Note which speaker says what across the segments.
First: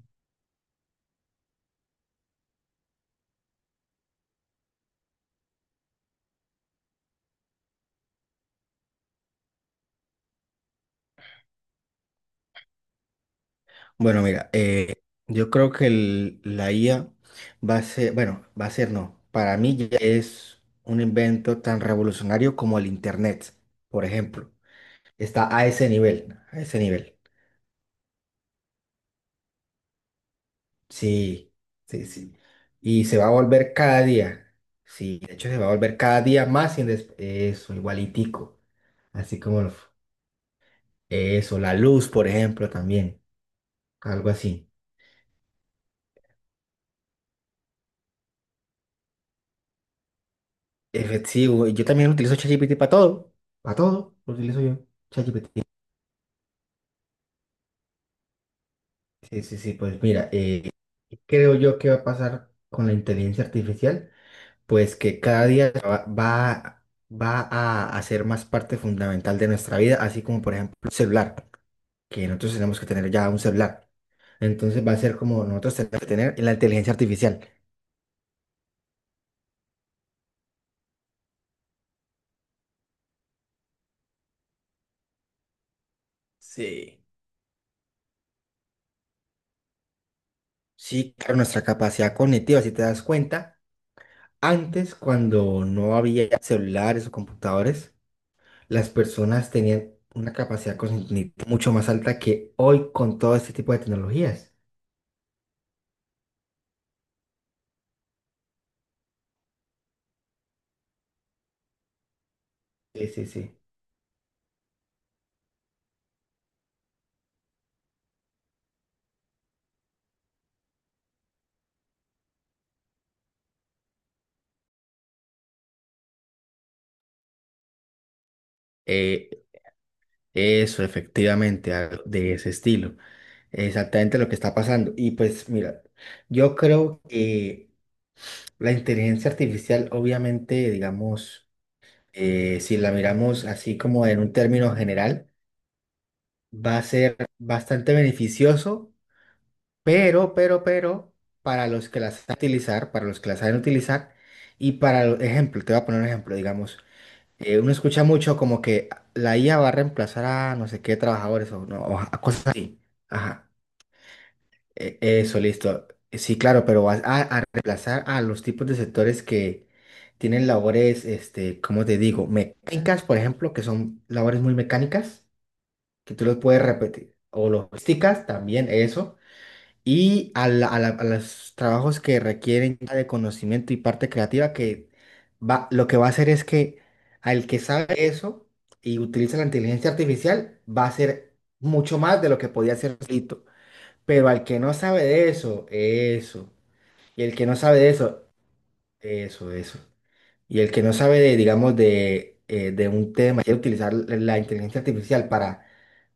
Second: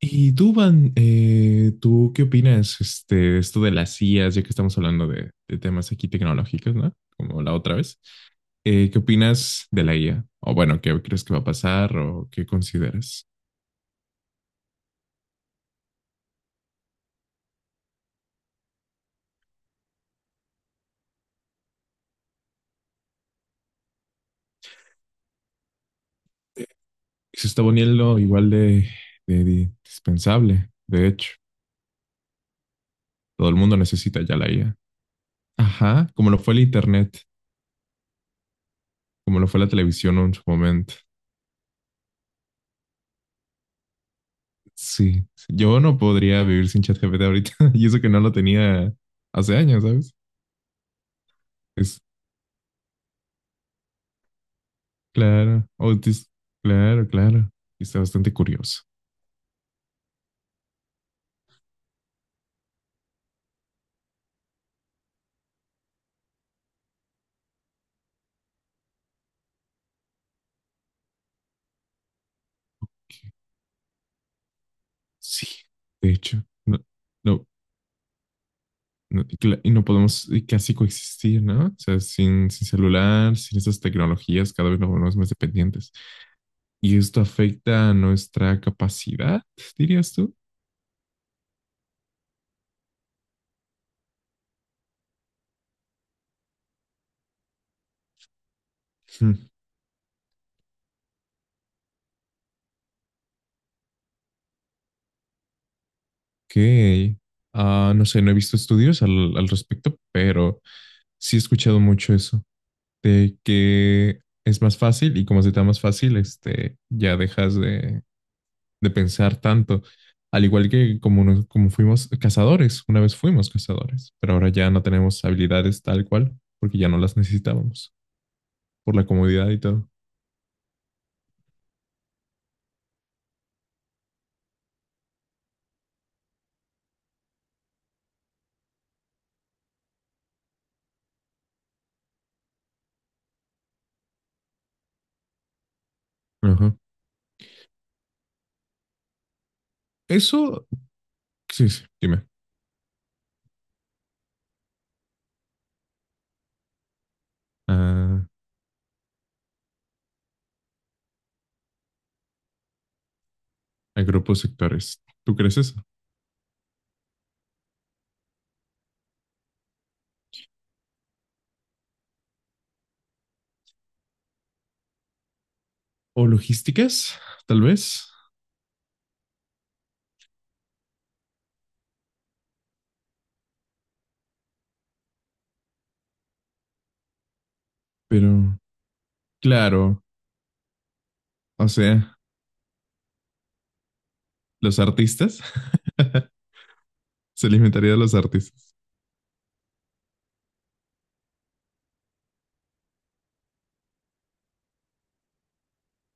Speaker 1: Y tú, Van, ¿tú qué opinas de esto de las IAs, ya que estamos hablando de temas aquí tecnológicos, ¿no? Como la otra vez. ¿Qué opinas de la IA? O bueno, ¿qué crees que va a pasar o qué consideras?
Speaker 2: Bueno, mira, yo creo que la IA va a ser, bueno, va a ser no, para mí ya es un invento tan revolucionario como el Internet, por ejemplo. Está a ese nivel, a ese nivel.
Speaker 1: Se está poniendo igual de indispensable, de hecho.
Speaker 2: Sí, sí, sí. Y se va a
Speaker 1: Todo el
Speaker 2: volver
Speaker 1: mundo
Speaker 2: cada
Speaker 1: necesita ya la
Speaker 2: día.
Speaker 1: IA.
Speaker 2: Sí, de hecho se va a volver
Speaker 1: Ajá,
Speaker 2: cada
Speaker 1: como lo
Speaker 2: día
Speaker 1: fue el
Speaker 2: más
Speaker 1: Internet,
Speaker 2: eso, igualitico. Así
Speaker 1: como lo fue
Speaker 2: como
Speaker 1: la
Speaker 2: lo-
Speaker 1: televisión en su momento.
Speaker 2: Eso, la luz, por ejemplo, también, algo así.
Speaker 1: Sí, sí, yo no podría vivir sin ChatGPT ahorita y eso que no lo tenía hace años, ¿sabes?
Speaker 2: Efectivo. Yo también utilizo ChatGPT para todo. Para todo lo utilizo yo. ChatGPT.
Speaker 1: Claro, Otis, claro, claro. Y está bastante curioso.
Speaker 2: Sí, sí, sí. Pues mira, ¿creo yo que va a pasar con la inteligencia artificial? Pues que cada día va a hacer más parte fundamental de nuestra vida, así como por ejemplo el celular, que nosotros tenemos que tener ya un celular. Entonces va a ser como
Speaker 1: Sí,
Speaker 2: nosotros tenemos que
Speaker 1: de
Speaker 2: tener
Speaker 1: hecho,
Speaker 2: la
Speaker 1: no,
Speaker 2: inteligencia artificial.
Speaker 1: no, no, y no podemos casi coexistir, ¿no? O sea, sin celular, sin esas tecnologías, cada vez nos volvemos más dependientes. Y
Speaker 2: Sí.
Speaker 1: esto afecta a nuestra capacidad, dirías tú.
Speaker 2: Sí, claro, nuestra capacidad cognitiva, si te das cuenta. Antes, cuando no había celulares o computadores, las
Speaker 1: Hmm,
Speaker 2: personas tenían una capacidad cognitiva mucho más alta que hoy con todo este tipo de tecnologías.
Speaker 1: Ok. No sé, no he visto estudios al respecto, pero sí he escuchado mucho eso,
Speaker 2: Sí, sí,
Speaker 1: de
Speaker 2: sí.
Speaker 1: que es más fácil y como se te da más fácil, ya dejas de pensar tanto. Al igual que como, como fuimos cazadores, una vez fuimos cazadores, pero ahora ya no tenemos habilidades tal cual, porque ya no las necesitábamos, por la
Speaker 2: Eh,
Speaker 1: comodidad y todo.
Speaker 2: Eso, efectivamente, algo de ese estilo. Exactamente lo que está pasando. Y pues mira, yo creo que la inteligencia artificial, obviamente, digamos, si la miramos así como en un término general,
Speaker 1: Ajá.
Speaker 2: va a ser bastante beneficioso. Pero, pero,
Speaker 1: Eso,
Speaker 2: pero, para
Speaker 1: sí, sí,
Speaker 2: los que las
Speaker 1: dime.
Speaker 2: saben utilizar, para los que las saben utilizar, y ejemplo, te voy a poner un ejemplo, digamos, uno escucha
Speaker 1: Ah,
Speaker 2: mucho como que la IA va a reemplazar a no sé qué trabajadores o, no, o a cosas así. Ajá,
Speaker 1: a grupos sectores. ¿Tú
Speaker 2: eso,
Speaker 1: crees eso?
Speaker 2: listo. Sí, claro, pero vas a reemplazar a los tipos de sectores que tienen labores, este, ¿cómo te digo? Mecánicas, por ejemplo, que son labores muy mecánicas, que tú
Speaker 1: O
Speaker 2: los puedes repetir.
Speaker 1: logísticas,
Speaker 2: O
Speaker 1: tal vez,
Speaker 2: logísticas, también eso, y a los trabajos que requieren ya de conocimiento y parte creativa, que lo que va a hacer es que al que sabe eso
Speaker 1: pero
Speaker 2: y utiliza la inteligencia
Speaker 1: claro.
Speaker 2: artificial, va a hacer
Speaker 1: O
Speaker 2: mucho
Speaker 1: sea,
Speaker 2: más de lo que podía hacer solito. Pero al que no
Speaker 1: los
Speaker 2: sabe de
Speaker 1: artistas.
Speaker 2: eso, eso. Y el que
Speaker 1: Se
Speaker 2: no sabe de
Speaker 1: alimentaría de los
Speaker 2: eso,
Speaker 1: artistas.
Speaker 2: eso, eso. Y el que no sabe de, digamos, de un tema, quiere utilizar la inteligencia artificial para,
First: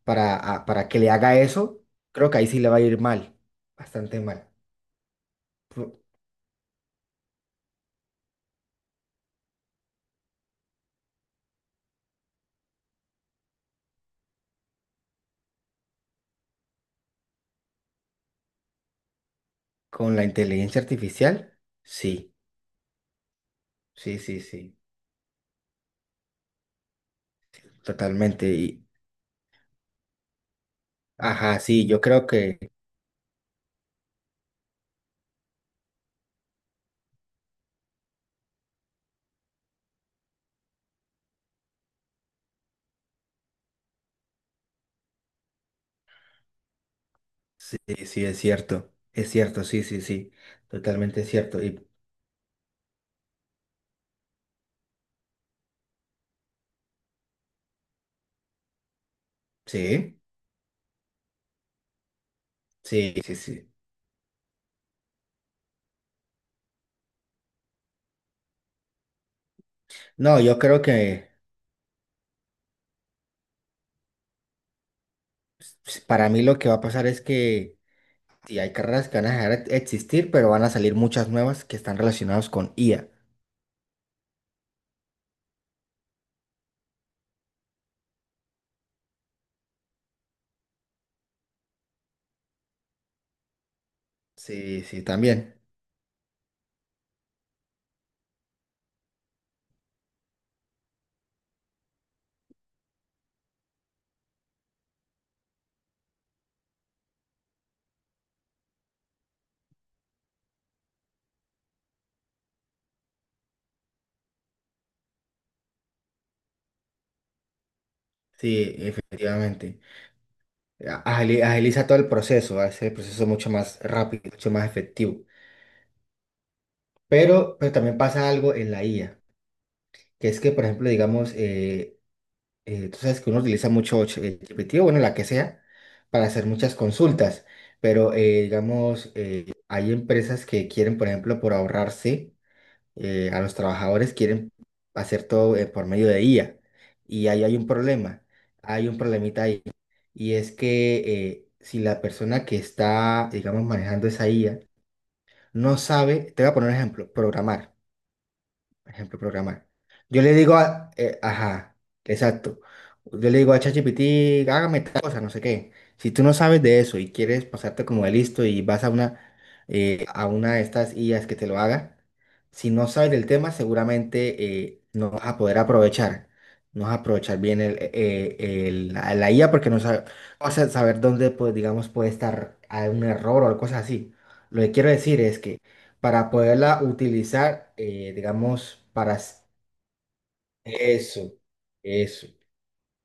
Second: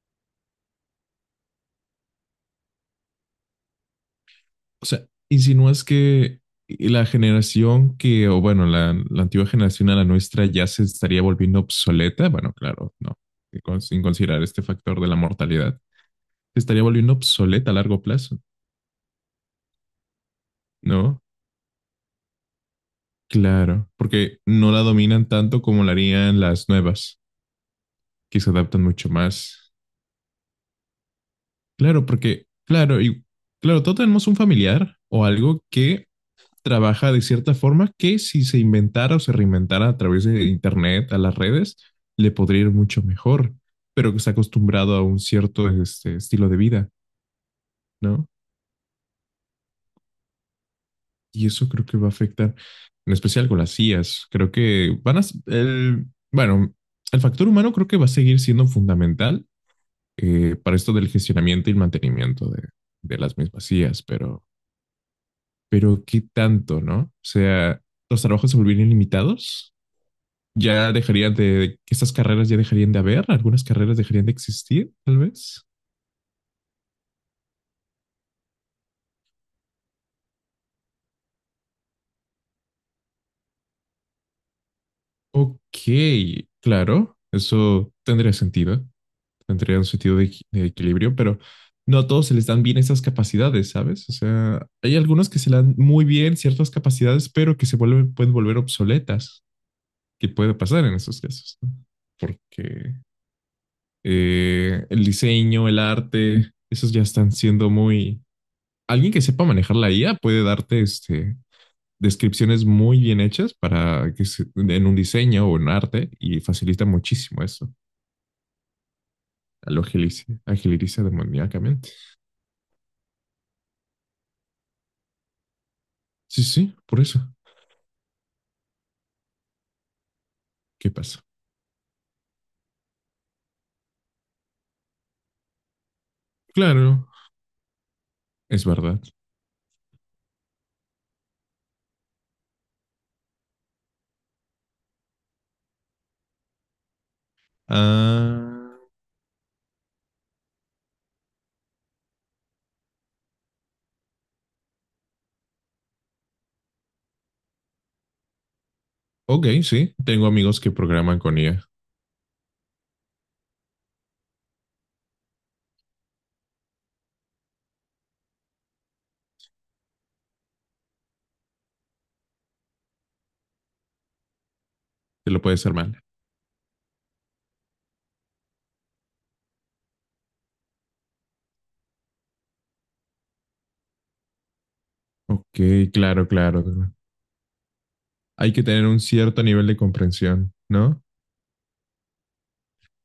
Speaker 2: para que le haga eso, creo que ahí sí le va a ir mal, bastante mal.
Speaker 1: O sea, insinúas que la generación que, o bueno, la antigua generación a la nuestra ya se estaría volviendo obsoleta. Bueno, claro, no. Sin considerar este factor de la mortalidad. Se estaría volviendo obsoleta a largo plazo,
Speaker 2: Con la inteligencia
Speaker 1: ¿no?
Speaker 2: artificial, sí,
Speaker 1: Claro,
Speaker 2: sí,
Speaker 1: porque
Speaker 2: sí,
Speaker 1: no
Speaker 2: sí,
Speaker 1: la dominan tanto como la harían las nuevas, que
Speaker 2: totalmente.
Speaker 1: se adaptan
Speaker 2: Y,
Speaker 1: mucho más.
Speaker 2: ajá, sí, yo
Speaker 1: Claro,
Speaker 2: creo
Speaker 1: porque,
Speaker 2: que
Speaker 1: claro, y claro, todos tenemos un familiar o algo que trabaja de cierta forma que si se inventara o se reinventara a través de Internet, a las redes, le podría ir mucho mejor, pero que está acostumbrado a un cierto estilo de vida,
Speaker 2: sí, sí,
Speaker 1: ¿no?
Speaker 2: es cierto, sí, sí, sí, totalmente
Speaker 1: Y
Speaker 2: cierto.
Speaker 1: eso creo
Speaker 2: Y
Speaker 1: que va a afectar, en especial con las IAs. Creo que van a... El, bueno, el factor humano creo que va a seguir siendo fundamental
Speaker 2: sí,
Speaker 1: para esto del gestionamiento y el mantenimiento
Speaker 2: sí,
Speaker 1: de
Speaker 2: sí,
Speaker 1: las mismas
Speaker 2: sí.
Speaker 1: IAs, pero ¿qué tanto, no? O sea, los trabajos se volverían limitados
Speaker 2: No, yo creo
Speaker 1: ya
Speaker 2: que
Speaker 1: dejarían estas carreras ya dejarían de haber, algunas carreras dejarían de existir, tal vez.
Speaker 2: para mí lo que va a pasar es que sí, hay carreras que van a dejar de existir, pero van a salir muchas nuevas que están relacionadas con IA.
Speaker 1: Ok, claro, eso tendría sentido, tendría un sentido de, de equilibrio, pero no a todos se les dan bien esas capacidades, ¿sabes? O sea,
Speaker 2: Sí,
Speaker 1: hay
Speaker 2: sí,
Speaker 1: algunos que se
Speaker 2: también.
Speaker 1: le dan muy bien ciertas capacidades, pero que se vuelven, pueden volver obsoletas, que puede pasar en esos casos, ¿no? Porque el diseño, el arte, esos ya están siendo muy... Alguien que sepa manejar la IA puede darte este descripciones muy bien hechas para que en un diseño o en arte y facilita muchísimo eso.
Speaker 2: Sí, efectivamente.
Speaker 1: Lo agiliza, agiliza
Speaker 2: Agiliza
Speaker 1: demoníacamente.
Speaker 2: todo el proceso, hace el proceso mucho más rápido, mucho más efectivo.
Speaker 1: Sí, sí, por eso.
Speaker 2: Pero también pasa algo en la IA, que es que, por ejemplo,
Speaker 1: ¿Qué pasa?
Speaker 2: digamos, tú sabes que uno utiliza mucho GPT, o bueno, la que sea, para hacer muchas
Speaker 1: Claro,
Speaker 2: consultas, pero,
Speaker 1: es verdad.
Speaker 2: digamos, hay empresas que quieren, por ejemplo, por ahorrarse a los trabajadores, quieren hacer todo por medio de IA. Y ahí hay un problema,
Speaker 1: Ah,
Speaker 2: hay un problemita ahí, y es que si la persona que está, digamos, manejando esa IA no sabe, te voy a poner un ejemplo, programar. Ejemplo,
Speaker 1: ok,
Speaker 2: programar.
Speaker 1: sí.
Speaker 2: Yo
Speaker 1: Tengo
Speaker 2: le digo
Speaker 1: amigos que
Speaker 2: a,
Speaker 1: programan con IA.
Speaker 2: ajá, exacto. Yo le digo a ChatGPT, hágame tal cosa, no sé qué. Si tú no sabes de eso y quieres pasarte como de listo y vas a a una de estas IAs que te lo haga, si no sabes del tema, seguramente no vas
Speaker 1: Te
Speaker 2: a
Speaker 1: lo
Speaker 2: poder
Speaker 1: puedes armar.
Speaker 2: aprovechar. No vas a aprovechar bien la IA porque no sabes, vas a saber dónde, pues, digamos, puede estar hay un error o cosas así. Lo que quiero decir es que
Speaker 1: Ok, claro,
Speaker 2: para
Speaker 1: claro.
Speaker 2: poderla utilizar,
Speaker 1: Hay que
Speaker 2: digamos,
Speaker 1: tener un cierto nivel de comprensión, ¿no?
Speaker 2: eso, eso.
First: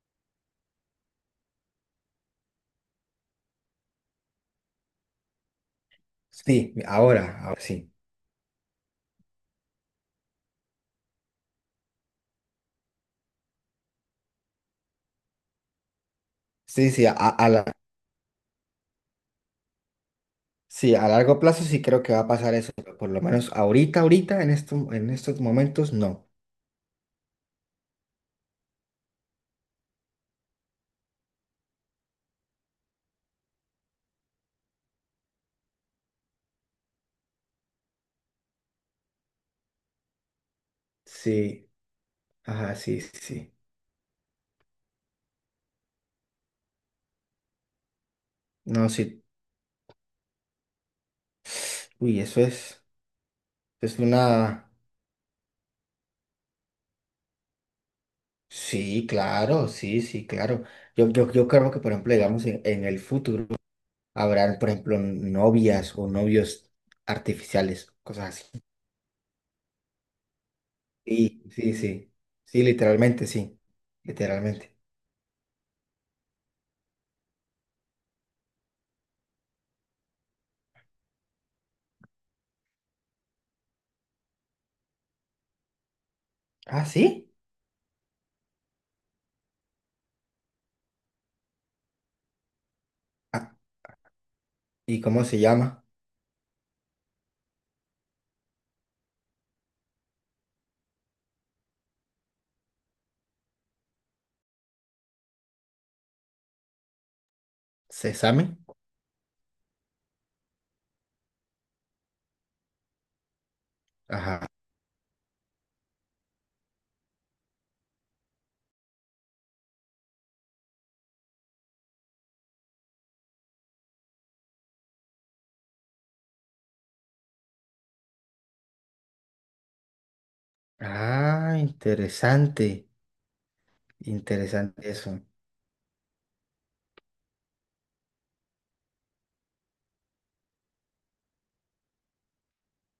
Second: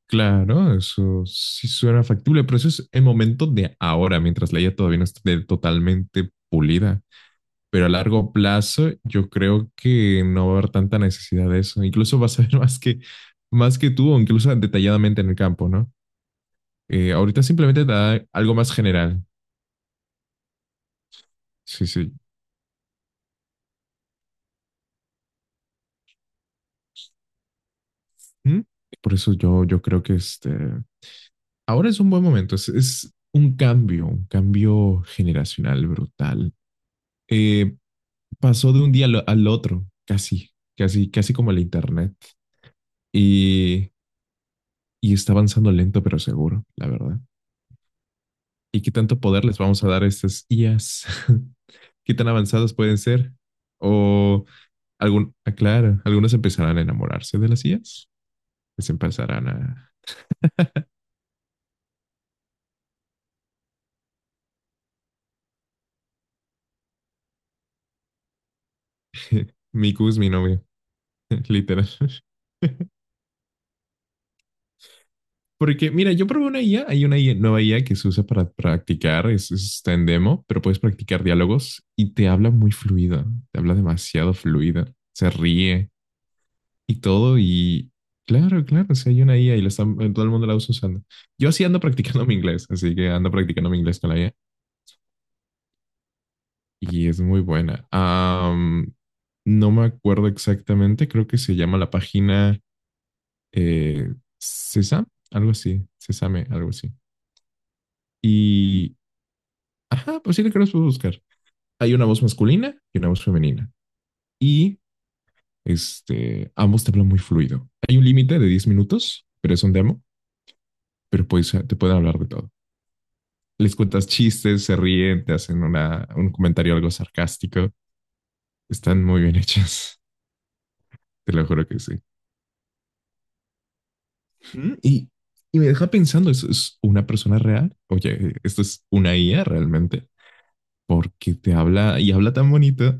Speaker 1: Claro, eso sí suena factible, pero eso es el momento de ahora, mientras la IA todavía no esté totalmente
Speaker 2: Sí,
Speaker 1: pulida.
Speaker 2: ahora, ahora
Speaker 1: Pero a
Speaker 2: sí.
Speaker 1: largo plazo yo creo que no va a haber tanta necesidad de eso. Incluso vas a ver más que tú o incluso detalladamente en el campo, ¿no?
Speaker 2: Sí, sí,
Speaker 1: Ahorita simplemente te da algo más general.
Speaker 2: sí, a largo plazo sí
Speaker 1: Sí,
Speaker 2: creo que
Speaker 1: sí.
Speaker 2: va a pasar eso, pero por lo menos ahorita, ahorita, en esto, en estos momentos, no.
Speaker 1: ¿Mm? Por eso yo, yo creo que ahora es un buen momento. Es un cambio generacional brutal. Eh, Pasó de un día al otro, casi, casi, casi como el
Speaker 2: Sí,
Speaker 1: internet.
Speaker 2: ajá, sí, sí, sí.
Speaker 1: Y, y está avanzando lento pero seguro, la verdad. ¿Y
Speaker 2: No,
Speaker 1: qué tanto
Speaker 2: sí.
Speaker 1: poder les vamos a dar a estas IAs? ¿Qué
Speaker 2: Uy,
Speaker 1: tan
Speaker 2: eso
Speaker 1: avanzadas
Speaker 2: es,
Speaker 1: pueden ser?
Speaker 2: es
Speaker 1: O
Speaker 2: una...
Speaker 1: algún, aclara, algunos empezarán a enamorarse de las IAs, les
Speaker 2: Sí,
Speaker 1: empezarán
Speaker 2: claro,
Speaker 1: a...
Speaker 2: sí, sí, claro. Yo creo que, por ejemplo, digamos, en el futuro, habrán, por ejemplo, novias o novios artificiales, cosas así.
Speaker 1: Miku es mi novio,
Speaker 2: Sí, sí,
Speaker 1: literal.
Speaker 2: sí. Sí, literalmente, sí. Literalmente.
Speaker 1: Porque, mira, yo probé una IA, hay una IA, nueva IA que se usa para practicar, está en demo, pero puedes practicar diálogos y te habla muy fluida, te habla demasiado fluida, se ríe,
Speaker 2: Ah,
Speaker 1: y
Speaker 2: sí.
Speaker 1: todo. Y claro, claro, si hay una IA y todo el mundo la usa usando. Yo sí ando practicando mi inglés, así que ando
Speaker 2: Ah,
Speaker 1: practicando mi inglés con la IA
Speaker 2: ¿y cómo se llama?
Speaker 1: y es muy buena. No me acuerdo exactamente, creo que se llama la página eh, Sesam, algo así, Sesame, algo así.
Speaker 2: Sésame.
Speaker 1: Y, ajá, pues sí, le creo que los puedo buscar. Hay una voz masculina y una voz femenina.
Speaker 2: Ajá.
Speaker 1: Y ambos te hablan muy fluido. Hay un límite de 10 minutos, pero es un demo, pero puedes, te pueden hablar de todo. Les cuentas chistes, se ríen, te hacen una, un comentario algo sarcástico. Están muy bien hechas, te lo
Speaker 2: Ah,
Speaker 1: juro que sí.
Speaker 2: interesante. Interesante
Speaker 1: Mm, Y,
Speaker 2: eso.
Speaker 1: y me deja pensando, ¿eso es una persona real? Oye, ¿esto es una IA realmente? Porque te habla y habla tan bonito.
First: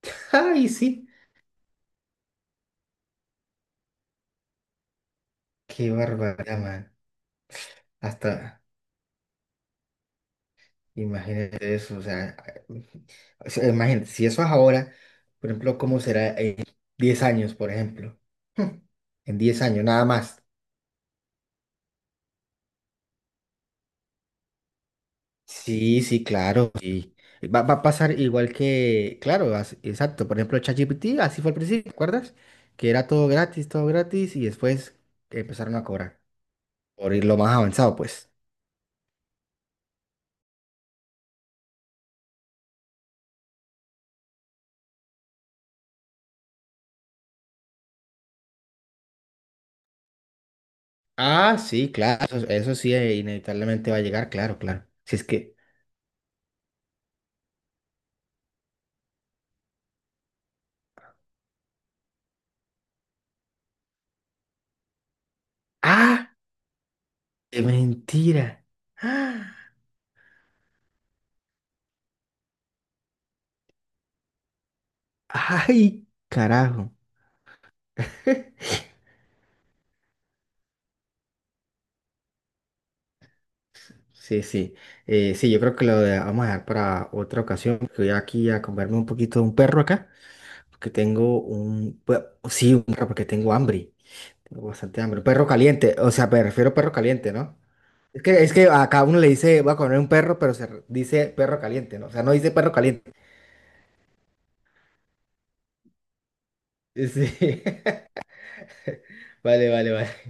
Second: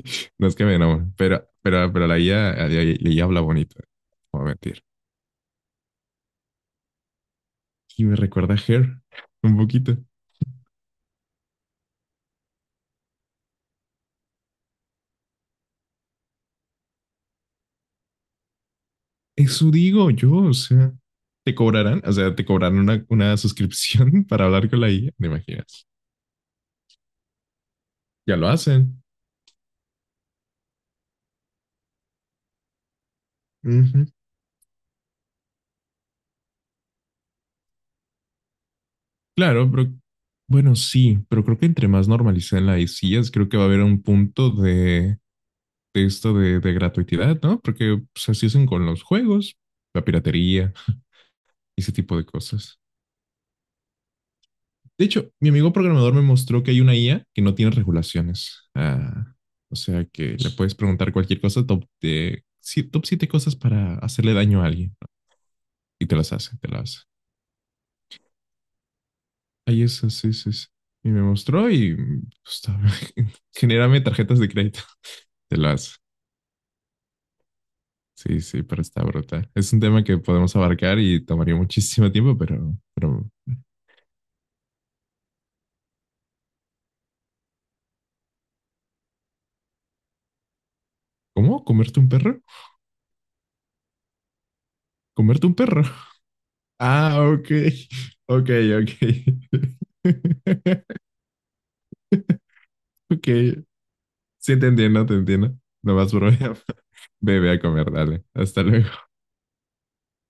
Speaker 1: No es que
Speaker 2: Ay,
Speaker 1: me enamore,
Speaker 2: sí.
Speaker 1: pero la IA, la IA, la IA habla bonito. No voy a mentir.
Speaker 2: Qué barbaridad, man.
Speaker 1: Y me recuerda a
Speaker 2: Hasta
Speaker 1: Her un poquito.
Speaker 2: imagínate eso. O sea, imagínate, si eso es ahora, por ejemplo, ¿cómo será en 10 años, por ejemplo? En 10
Speaker 1: Eso
Speaker 2: años, nada
Speaker 1: digo yo,
Speaker 2: más.
Speaker 1: o sea, te cobrarán, o sea, te cobrarán una suscripción para hablar con la IA, ¿te imaginas?
Speaker 2: Sí, sí, claro, sí. Va a pasar
Speaker 1: Ya lo
Speaker 2: igual
Speaker 1: hacen.
Speaker 2: que, claro, exacto. Por ejemplo, ChatGPT, así fue al principio, ¿te acuerdas? Que era todo
Speaker 1: Ujú.
Speaker 2: gratis, y después empezaron a cobrar por ir lo más avanzado, pues.
Speaker 1: Claro, pero bueno, sí, pero creo que entre más normalicen las ICIAs, creo que va a haber un punto de esto de gratuidad, ¿no? Porque pues, así hacen con los juegos, la piratería
Speaker 2: Ah, sí,
Speaker 1: ese tipo
Speaker 2: claro,
Speaker 1: de
Speaker 2: eso
Speaker 1: cosas.
Speaker 2: sí, inevitablemente va a llegar, claro, claro.
Speaker 1: De
Speaker 2: Si es
Speaker 1: hecho, mi
Speaker 2: que,
Speaker 1: amigo programador me mostró que hay una IA que no tiene regulaciones. Ah, o sea que le puedes preguntar cualquier cosa, sí, top siete cosas para hacerle daño a alguien, ¿no? Y te
Speaker 2: ah,
Speaker 1: las hace, te las
Speaker 2: qué mentira. ¡Ah!
Speaker 1: ahí es, sí, sí, sí. Y me mostró y pues, genérame tarjetas de crédito. Te lo hace.
Speaker 2: Ay, carajo.
Speaker 1: Sí, sí, pero está brutal. Es un tema que podemos abarcar y tomaría muchísimo tiempo, pero
Speaker 2: Sí, sí. Sí, yo creo que vamos a dejar para otra ocasión, que voy aquí a comerme un poquito de un perro acá. Porque tengo
Speaker 1: ¿cómo? ¿Comerte un perro?
Speaker 2: sí, un perro, porque tengo hambre. Tengo bastante hambre. Un perro
Speaker 1: ¿Comerte un perro?
Speaker 2: caliente. O sea, me refiero a perro
Speaker 1: Ah,
Speaker 2: caliente,
Speaker 1: ok.
Speaker 2: ¿no? Es que,
Speaker 1: Ok,
Speaker 2: es que a cada uno le
Speaker 1: ok.
Speaker 2: dice, voy a comer un perro, pero dice perro caliente, ¿no? O sea, no dice perro caliente.
Speaker 1: Ok. Sí, te entiendo, te entiendo. No más problema. Bebé a
Speaker 2: Sí.
Speaker 1: comer, dale. Hasta luego.
Speaker 2: Vale, vale, vale.